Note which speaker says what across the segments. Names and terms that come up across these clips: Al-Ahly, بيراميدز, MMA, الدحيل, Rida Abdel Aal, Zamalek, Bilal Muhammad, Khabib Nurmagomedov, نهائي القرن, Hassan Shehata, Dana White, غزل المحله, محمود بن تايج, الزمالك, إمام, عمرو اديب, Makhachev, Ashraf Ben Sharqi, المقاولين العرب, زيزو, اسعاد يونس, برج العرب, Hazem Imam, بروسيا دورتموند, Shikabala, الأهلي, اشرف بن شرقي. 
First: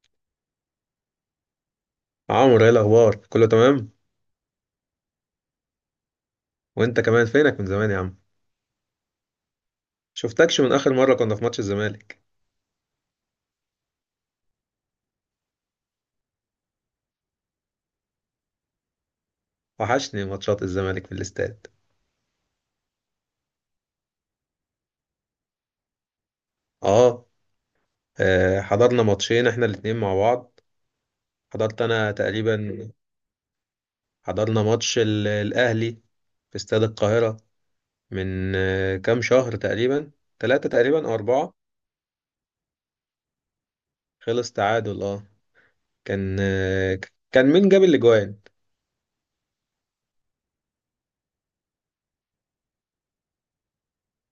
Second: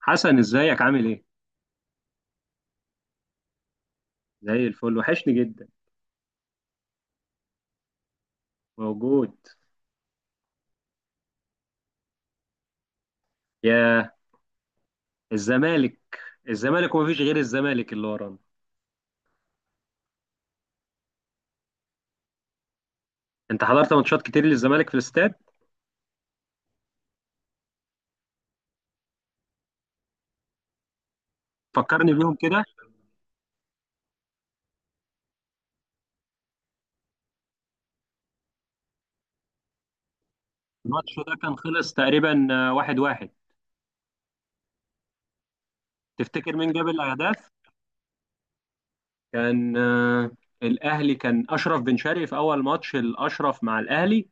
Speaker 1: حسن، ازيك؟ عامل ايه؟
Speaker 2: عمرو، ايه الاخبار؟ كله تمام.
Speaker 1: زي الفل. وحشني جدا.
Speaker 2: وانت كمان، فينك من زمان يا عم؟
Speaker 1: موجود.
Speaker 2: شفتكش من اخر مره كنا في ماتش الزمالك.
Speaker 1: يا الزمالك! الزمالك ومفيش غير الزمالك اللي ورانا.
Speaker 2: وحشني ماتشات الزمالك في الاستاد.
Speaker 1: انت حضرت ماتشات كتير للزمالك في الاستاد؟
Speaker 2: اه. حضرنا ماتشين احنا الاتنين مع بعض. حضرت
Speaker 1: فكرني
Speaker 2: انا
Speaker 1: بيهم كده.
Speaker 2: تقريبا، حضرنا ماتش الاهلي في استاد القاهره من كام شهر تقريبا، ثلاثة تقريبا او
Speaker 1: الماتش ده
Speaker 2: اربعة.
Speaker 1: كان خلص تقريبا واحد واحد.
Speaker 2: خلص تعادل اه. كان
Speaker 1: تفتكر مين جاب
Speaker 2: آه،
Speaker 1: الاهداف؟
Speaker 2: كان مين جاب الاجوان؟
Speaker 1: كان الاهلي، كان اشرف بن شرقي في اول ماتش الاشرف مع الاهلي.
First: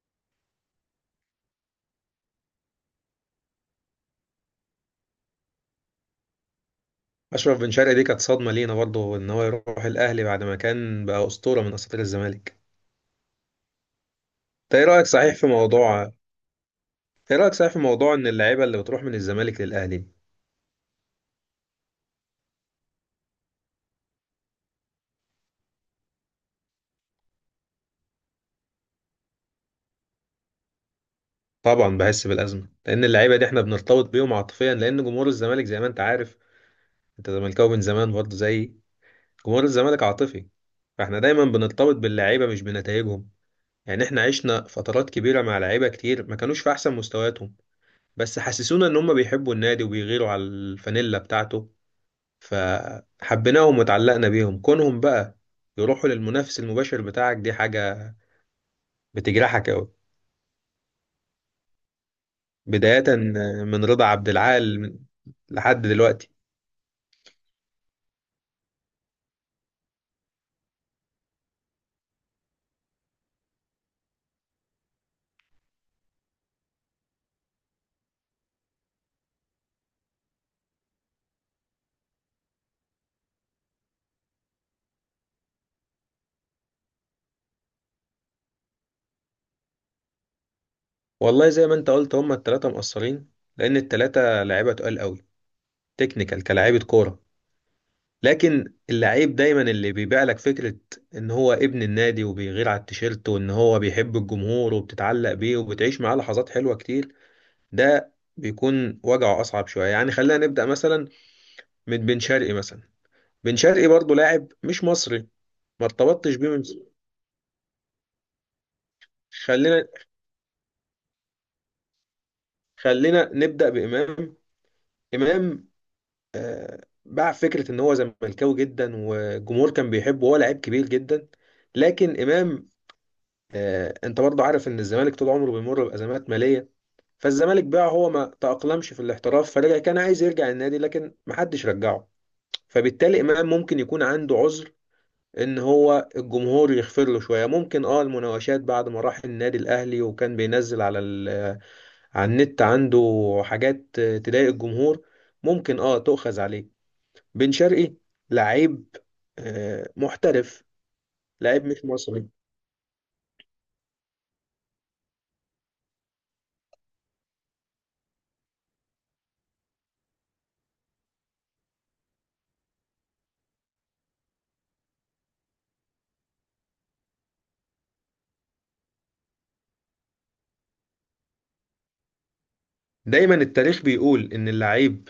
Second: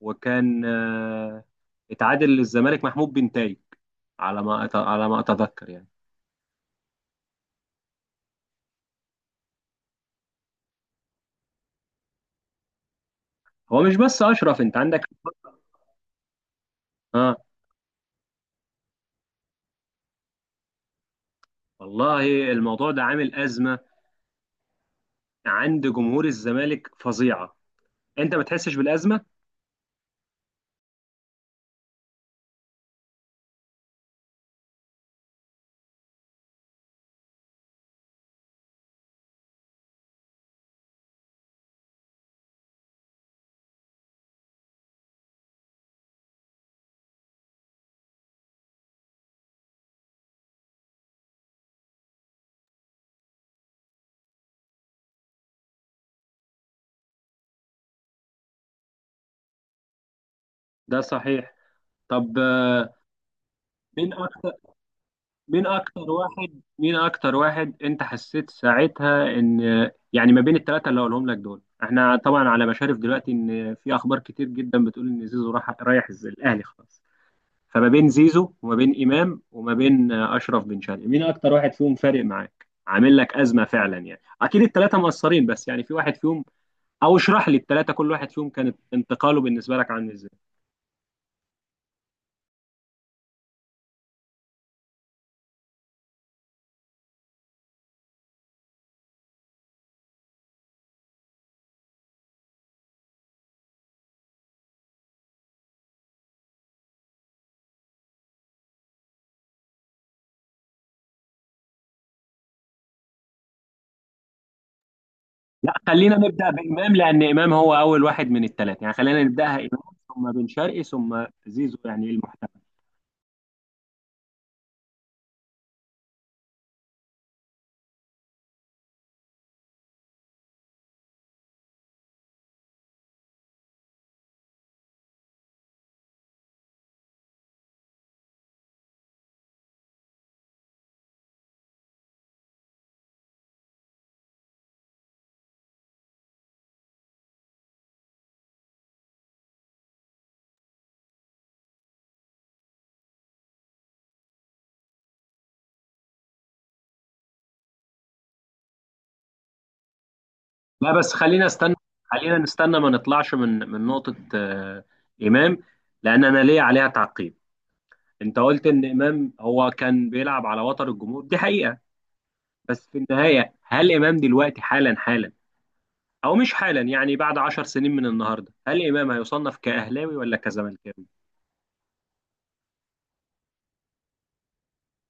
Speaker 1: وكان اتعادل للزمالك محمود بن تايج، على ما اتذكر يعني.
Speaker 2: اشرف بن شرقي دي كانت صدمه لينا برضه ان هو يروح الاهلي بعد ما كان بقى اسطوره من اساطير الزمالك.
Speaker 1: هو مش بس اشرف، انت
Speaker 2: ايه
Speaker 1: عندك.
Speaker 2: رأيك صحيح في موضوع
Speaker 1: اه.
Speaker 2: ايه رأيك صحيح في موضوع ان اللعيبة اللي بتروح من الزمالك للأهلي؟
Speaker 1: والله الموضوع ده عامل أزمة عند جمهور الزمالك فظيعة. أنت ما تحسش بالأزمة؟
Speaker 2: طبعا بحس بالأزمة، لأن اللعيبة دي احنا بنرتبط بيهم عاطفيا. لأن جمهور الزمالك زي ما انت عارف، انت زملكاوي من زمان برضه، زي، جمهور الزمالك عاطفي. فاحنا دايما بنرتبط باللعيبة مش بنتائجهم. يعني احنا عشنا فترات كبيرة مع لعيبة كتير ما كانوش في أحسن مستوياتهم، بس حسسونا ان هم بيحبوا النادي وبيغيروا على الفانيلا بتاعته، فحبيناهم وتعلقنا بيهم. كونهم بقى يروحوا للمنافس المباشر بتاعك، دي حاجة بتجرحك أوي.
Speaker 1: ده صحيح. طب
Speaker 2: بداية من رضا
Speaker 1: مين
Speaker 2: عبد
Speaker 1: أكتر
Speaker 2: العال
Speaker 1: مين
Speaker 2: لحد
Speaker 1: أكتر
Speaker 2: دلوقتي.
Speaker 1: واحد مين أكتر واحد أنت حسيت ساعتها إن يعني، ما بين الثلاثة اللي هقولهم لك دول، إحنا طبعا على مشارف دلوقتي إن في أخبار كتير جدا بتقول إن زيزو رايح الأهلي خلاص. فما بين زيزو وما بين إمام وما بين أشرف بن شرقي، مين أكتر واحد فيهم فارق معاك؟ عامل لك أزمة فعلا يعني. أكيد الثلاثة مقصرين، بس يعني في واحد فيهم، او اشرح لي الثلاثه كل واحد فيهم كانت انتقاله بالنسبه لك عامل ازاي.
Speaker 2: والله زي ما انت قلت هما التلاتة مقصرين، لأن التلاتة لعيبة تقال قوي، تكنيكال، كلاعيبة كورة. لكن اللعيب دايما اللي بيبيع لك فكرة ان هو ابن النادي وبيغير على التيشيرت وان هو بيحب الجمهور، وبتتعلق بيه وبتعيش معاه لحظات حلوة كتير، ده بيكون وجعه أصعب شوية. يعني خلينا نبدأ مثلا من بن شرقي مثلا. بن شرقي برضه لاعب مش مصري،
Speaker 1: لا،
Speaker 2: ما
Speaker 1: خلينا
Speaker 2: ارتبطتش بيه
Speaker 1: نبدا
Speaker 2: من،
Speaker 1: بامام، لان امام هو اول واحد من الثلاثه، يعني خلينا نبداها امام،
Speaker 2: خلينا
Speaker 1: ثم بن شرقي ثم زيزو، يعني المحتمل.
Speaker 2: خلينا نبدأ بإمام. إمام باع فكرة إن هو زملكاوي جدا والجمهور كان بيحبه وهو لعيب كبير جدا. لكن إمام، أنت برضه عارف إن الزمالك طول عمره بيمر بأزمات مالية، فالزمالك باعه. هو ما تأقلمش في الاحتراف فرجع، كان عايز يرجع النادي لكن محدش رجعه. فبالتالي إمام ممكن يكون عنده عذر، إن هو الجمهور يغفر له شوية. ممكن أه المناوشات بعد ما راح النادي الأهلي وكان بينزل على على النت عنده حاجات تضايق الجمهور ممكن أه تؤخذ عليه. بن شرقي لعيب، محترف،
Speaker 1: لا بس خلينا
Speaker 2: لعيب
Speaker 1: استنى،
Speaker 2: مش مصري.
Speaker 1: خلينا نستنى، ما نطلعش من نقطه امام، لان انا ليا عليها تعقيب. انت قلت ان امام هو كان بيلعب على وتر الجمهور، دي حقيقه. بس في النهايه، هل امام دلوقتي حالا حالا، او مش حالا يعني، بعد عشر سنين من النهارده هل امام هيصنف كاهلاوي ولا كزملكاوي؟
Speaker 2: دايما التاريخ بيقول ان اللعيب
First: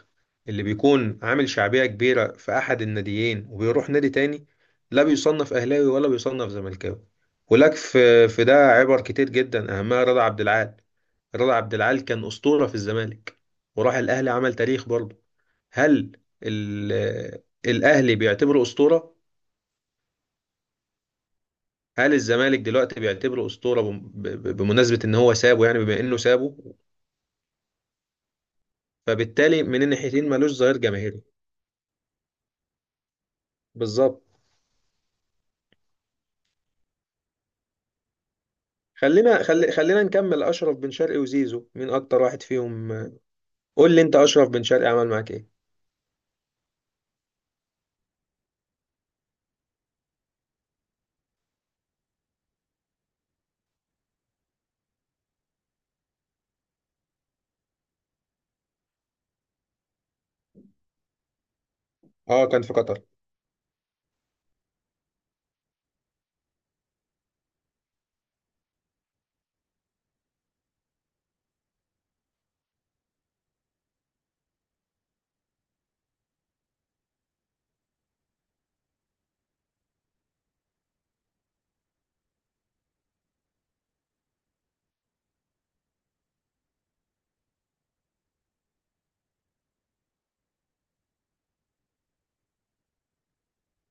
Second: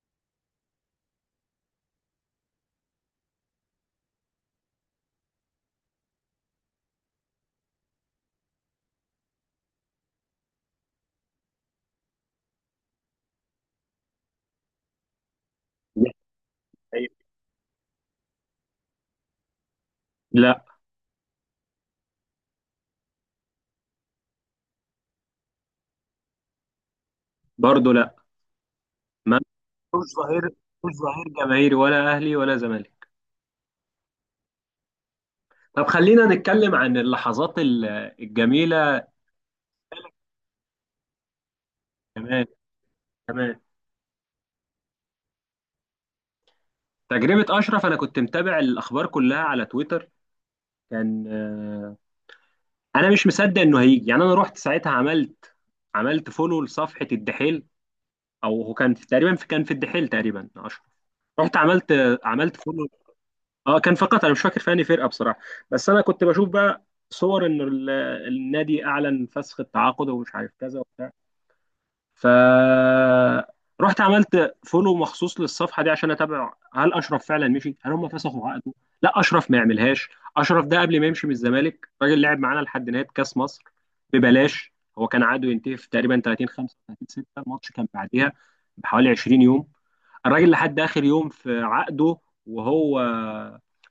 Speaker 2: اللي بيكون عامل شعبية كبيرة في احد الناديين وبيروح نادي تاني، لا بيصنف اهلاوي ولا بيصنف زملكاوي. ولك في ده عبر كتير جدا اهمها رضا عبد العال. رضا عبد العال كان اسطورة في الزمالك وراح الاهلي عمل تاريخ برضه. هل الاهلي بيعتبره اسطورة؟
Speaker 1: لا.
Speaker 2: هل الزمالك دلوقتي بيعتبره اسطوره بمناسبه ان هو سابه، يعني بما انه سابه؟
Speaker 1: برضو لا. ما
Speaker 2: فبالتالي من
Speaker 1: ملوش
Speaker 2: الناحيتين
Speaker 1: ظهير.
Speaker 2: ملوش ظهير
Speaker 1: ملوش
Speaker 2: جماهيري.
Speaker 1: ظهير جماهيري، ولا اهلي ولا زمالك.
Speaker 2: بالظبط.
Speaker 1: طب خلينا نتكلم عن اللحظات الجميله.
Speaker 2: خلينا نكمل. اشرف بن شرقي وزيزو مين اكتر واحد
Speaker 1: كمان.
Speaker 2: فيهم؟
Speaker 1: كمان.
Speaker 2: قول لي انت اشرف بن شرقي عمل معاك ايه.
Speaker 1: تجربه اشرف، انا كنت متابع الاخبار كلها على تويتر. كان انا مش مصدق انه هيجي، يعني انا رحت ساعتها عملت فولو لصفحه الدحيل، او هو كان في تقريبا، في كان في الدحيل تقريبا اشرف. رحت
Speaker 2: اه
Speaker 1: عملت
Speaker 2: كان في
Speaker 1: فولو.
Speaker 2: قطر.
Speaker 1: اه كان فقط، انا مش فاكر في انهي فرقه بصراحه، بس انا كنت بشوف بقى صور ان النادي اعلن فسخ التعاقد ومش عارف كذا وبتاع، فرحت عملت فولو مخصوص للصفحه دي عشان اتابع هل اشرف فعلا مشي، هل هم فسخوا عقده. لا، اشرف ما يعملهاش. اشرف ده قبل ما يمشي من الزمالك، راجل لعب معانا لحد نهايه كاس مصر ببلاش. هو كان عقده ينتهي في تقريبا 30 35 6، الماتش كان بعديها بحوالي 20 يوم. الراجل لحد اخر يوم في عقده. وهو،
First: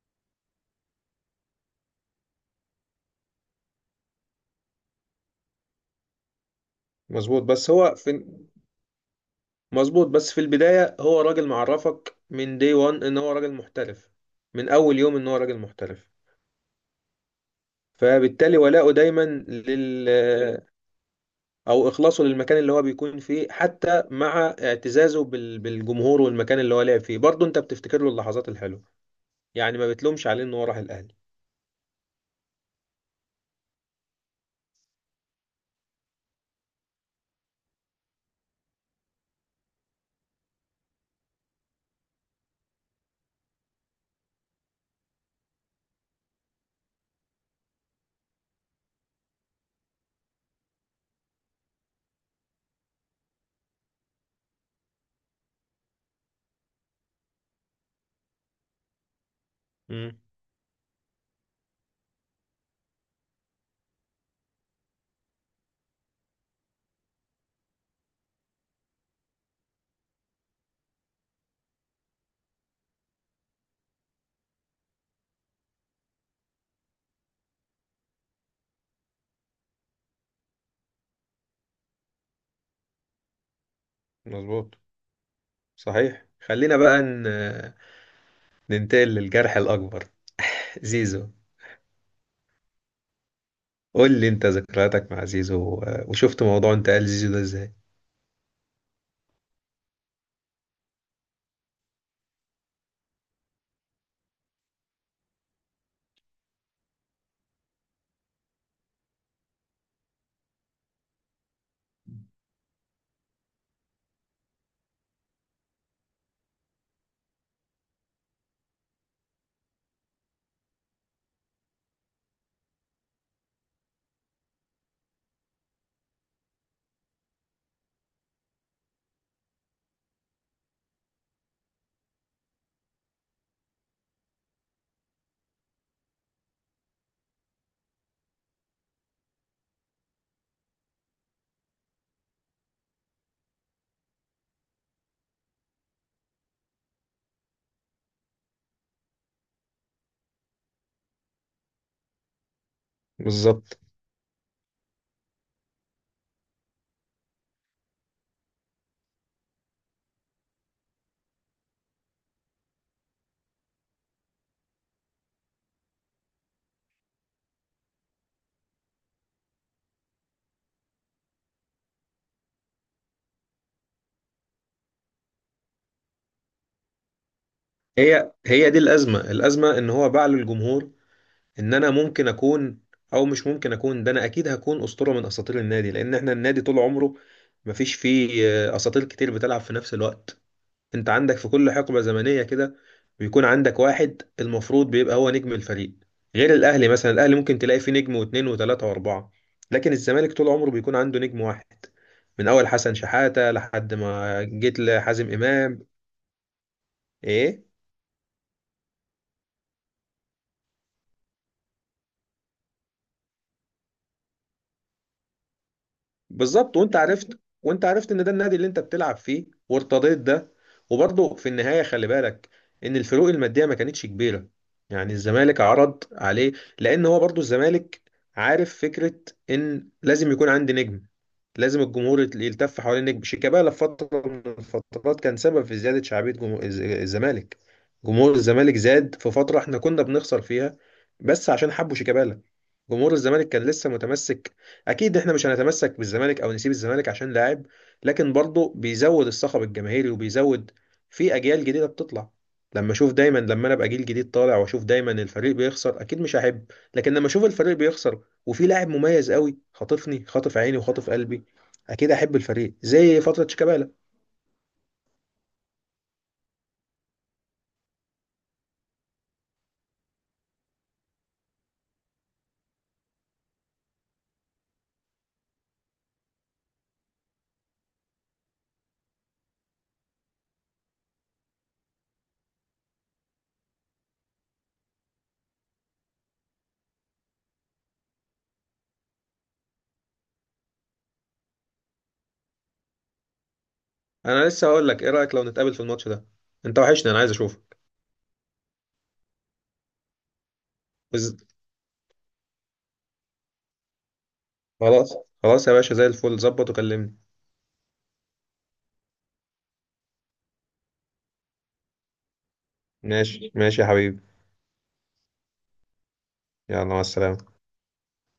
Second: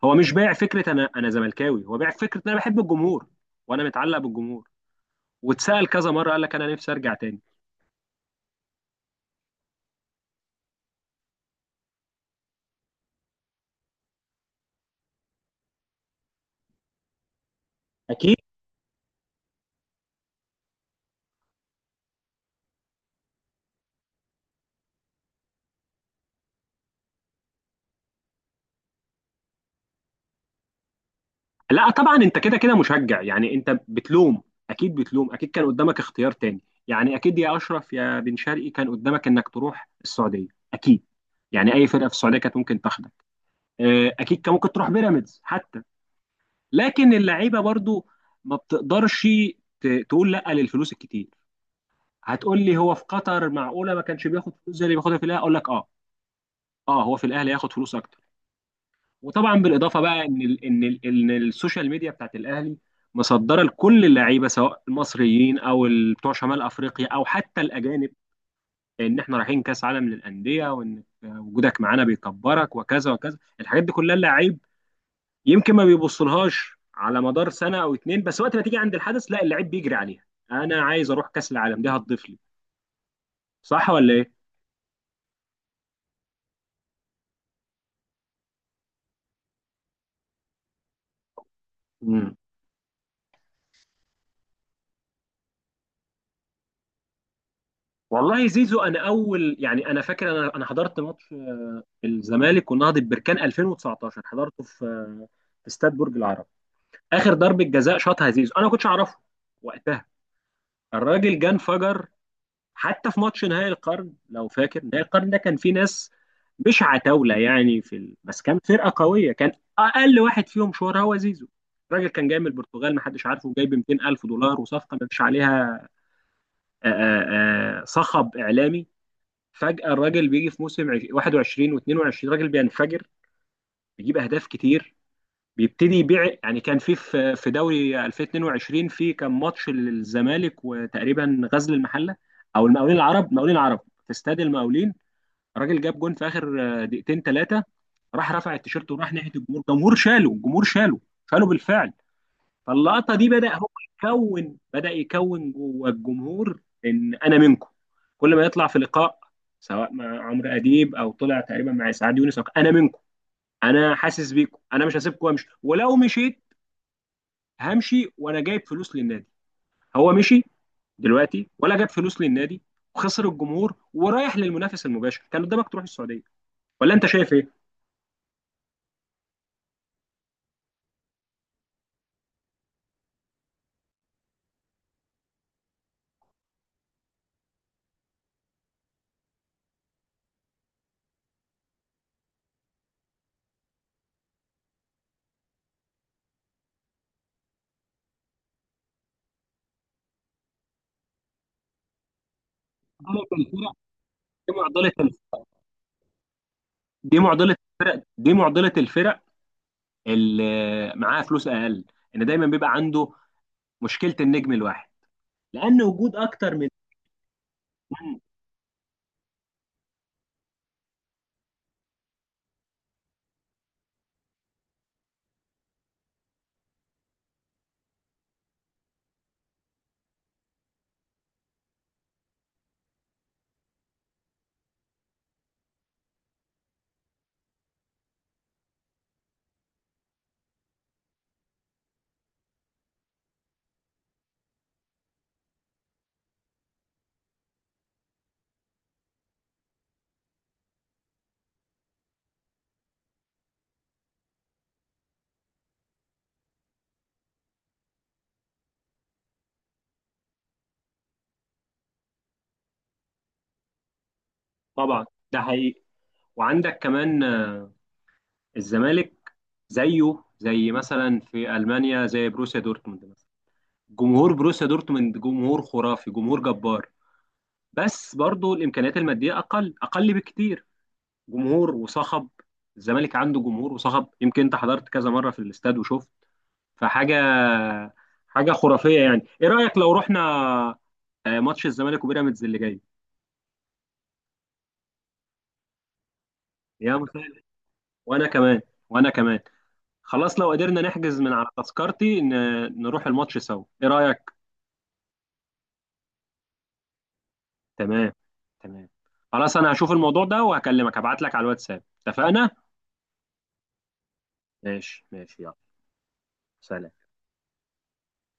Speaker 1: هو مش بايع فكره انا زملكاوي، هو بايع فكره انا بحب الجمهور وانا متعلق بالجمهور. واتسال كذا مره قال لك انا نفسي ارجع تاني.
Speaker 2: مظبوط بس هو في مظبوط بس في البدايه هو راجل معرفك من دي 1 ان هو راجل محترف. من اول يوم ان هو راجل محترف.
Speaker 1: اكيد.
Speaker 2: فبالتالي ولاؤه دايما لل، او اخلاصه للمكان اللي هو بيكون فيه. حتى مع اعتزازه بالجمهور والمكان اللي هو لعب فيه برضه انت بتفتكر له اللحظات الحلوه. يعني ما بتلومش عليه ان هو راح الاهلي.
Speaker 1: لا طبعا، انت كده كده مشجع يعني، انت بتلوم. اكيد بتلوم. اكيد كان قدامك اختيار تاني، يعني اكيد يا اشرف يا بن شرقي كان قدامك انك تروح السعوديه، اكيد. يعني اي فرقه في السعوديه كانت ممكن تاخدك. اكيد كان ممكن تروح بيراميدز حتى. لكن اللعيبه برضو ما بتقدرش تقول لا للفلوس الكتير. هتقول لي هو في قطر معقوله ما كانش بياخد فلوس زي اللي بياخدها في الاهلي؟ اقول لك اه، اه، هو في الاهلي ياخد فلوس اكتر. وطبعا بالاضافه
Speaker 2: امم
Speaker 1: بقى ان السوشيال ميديا بتاعت الاهلي مصدره لكل اللعيبه، سواء المصريين او بتوع شمال افريقيا او حتى الاجانب، ان احنا رايحين كاس عالم للانديه، وان وجودك معانا بيكبرك وكذا وكذا. الحاجات دي كلها اللعيب يمكن ما بيبصلهاش على مدار سنه او اتنين، بس وقت ما تيجي عند الحدث، لا، اللعيب بيجري عليها، انا عايز اروح كاس العالم، دي هتضيف لي. صح ولا؟
Speaker 2: مظبوط. صحيح. خلينا بقى ننتقل للجرح الاكبر. زيزو.
Speaker 1: ايه؟
Speaker 2: قول لي انت ذكرياتك مع زيزو وشفت موضوع انتقال زيزو ده ازاي.
Speaker 1: والله زيزو، انا اول، يعني انا فاكر، انا حضرت ماتش الزمالك ونهضة بركان 2019، حضرته في في استاد برج العرب. اخر ضربه جزاء شاطها زيزو، انا ما كنتش اعرفه وقتها. الراجل جه انفجر. حتى في ماتش نهائي القرن، لو فاكر نهائي القرن ده كان فيه ناس مش عتاوله يعني، بس كان فرقه قويه، كان اقل واحد فيهم شهره هو زيزو. الراجل كان جاي من البرتغال ما حدش عارفه، جايب 200 الف دولار، وصفقه ما فيش عليها صخب اعلامي. فجأة الراجل بيجي في موسم 21 و22، راجل بينفجر، بيجيب اهداف كتير، بيبتدي يبيع. يعني كان في دوري 2022، في كان ماتش للزمالك وتقريبا غزل المحله او المقاولين العرب، مقاولين العرب في استاد المقاولين، راجل جاب جون في اخر دقيقتين ثلاثه، راح رفع التيشيرت وراح ناحيه الجمهور، الجمهور شاله، الجمهور شاله، شاله بالفعل. فاللقطه دي بدا هو
Speaker 2: بالظبط.
Speaker 1: يكون، بدا يكون جوه الجمهور ان انا منكم. كل ما يطلع في لقاء، سواء مع عمرو اديب او طلع تقريبا مع اسعاد يونس، انا منكم، انا حاسس بيكم، انا مش هسيبكم وامشي، ولو مشيت همشي وانا جايب فلوس للنادي. هو مشي دلوقتي ولا جاب فلوس للنادي؟ وخسر الجمهور، ورايح للمنافس المباشر. كان قدامك تروح السعوديه، ولا انت شايف ايه؟
Speaker 2: هي هي دي الازمه. الازمه ان هو باع للجمهور ان انا ممكن اكون، او مش ممكن اكون ده، انا اكيد هكون اسطوره من اساطير النادي. لان احنا النادي طول عمره مفيش فيه اساطير كتير بتلعب في نفس الوقت. انت عندك في كل حقبه زمنيه كده بيكون عندك واحد المفروض بيبقى هو نجم الفريق. غير الاهلي مثلا، الاهلي ممكن تلاقي فيه نجم واثنين وثلاثه واربعه. لكن الزمالك طول عمره بيكون عنده نجم واحد، من اول حسن
Speaker 1: معضلة
Speaker 2: شحاته
Speaker 1: الفرق،
Speaker 2: لحد ما جيت لحازم امام.
Speaker 1: دي معضله
Speaker 2: ايه.
Speaker 1: الفرق، دي معضله الفرق، دي معضله الفرق اللي معاه فلوس اقل، ان دايما بيبقى عنده مشكله النجم الواحد، لان وجود اكتر من
Speaker 2: بالظبط. وانت عرفت
Speaker 1: نجم.
Speaker 2: ان ده النادي اللي انت بتلعب فيه وارتضيت ده. وبرضه في النهايه خلي بالك ان الفروق الماديه ما كانتش كبيره. يعني الزمالك عرض عليه. لان هو برضه الزمالك عارف فكره ان لازم يكون عندي نجم، لازم الجمهور يلتف حوالين نجم. شيكابالا في فترة من الفترات كان سبب في زيادة شعبية جمهور الزمالك. جمهور الزمالك زاد في فترة احنا كنا بنخسر فيها بس عشان حبوا شيكابالا. جمهور الزمالك كان لسه متمسك. اكيد احنا مش هنتمسك بالزمالك او نسيب الزمالك عشان لاعب، لكن برضه بيزود الصخب الجماهيري وبيزود في اجيال جديدة بتطلع. لما اشوف دايما، لما انا ابقى جيل جديد طالع واشوف دايما الفريق بيخسر اكيد مش هحب. لكن لما اشوف الفريق بيخسر وفي لاعب مميز قوي خاطفني، خاطف عيني وخاطف قلبي، اكيد احب الفريق زي فتره شيكابالا.
Speaker 1: طبعا ده حقيقي. وعندك كمان الزمالك زيه زي مثلا في المانيا، زي بروسيا دورتموند مثلا. جمهور بروسيا دورتموند جمهور خرافي، جمهور جبار، بس برضو الامكانيات الماديه اقل اقل بكتير. جمهور وصخب. الزمالك عنده جمهور وصخب، يمكن انت حضرت كذا مره في الاستاد وشفت، فحاجه، حاجه خرافيه يعني. ايه رايك لو رحنا ماتش الزمالك وبيراميدز اللي جاي؟
Speaker 2: انا لسه هقول لك ايه رايك لو نتقابل في الماتش ده؟ انت
Speaker 1: يا
Speaker 2: وحشني، انا عايز
Speaker 1: مسهل.
Speaker 2: اشوفك.
Speaker 1: وانا كمان. وانا كمان. خلاص، لو قدرنا نحجز من
Speaker 2: بز...
Speaker 1: على تذكرتي نروح الماتش سوا، ايه رايك؟
Speaker 2: خلاص. خلاص يا باشا، زي الفل. ظبط وكلمني.
Speaker 1: تمام. تمام. خلاص انا هشوف الموضوع ده وهكلمك، هبعت لك على الواتساب، اتفقنا؟
Speaker 2: ماشي ماشي يا حبيبي.
Speaker 1: ماشي ماشي، يلا.
Speaker 2: يلا مع
Speaker 1: سلام.
Speaker 2: السلامه.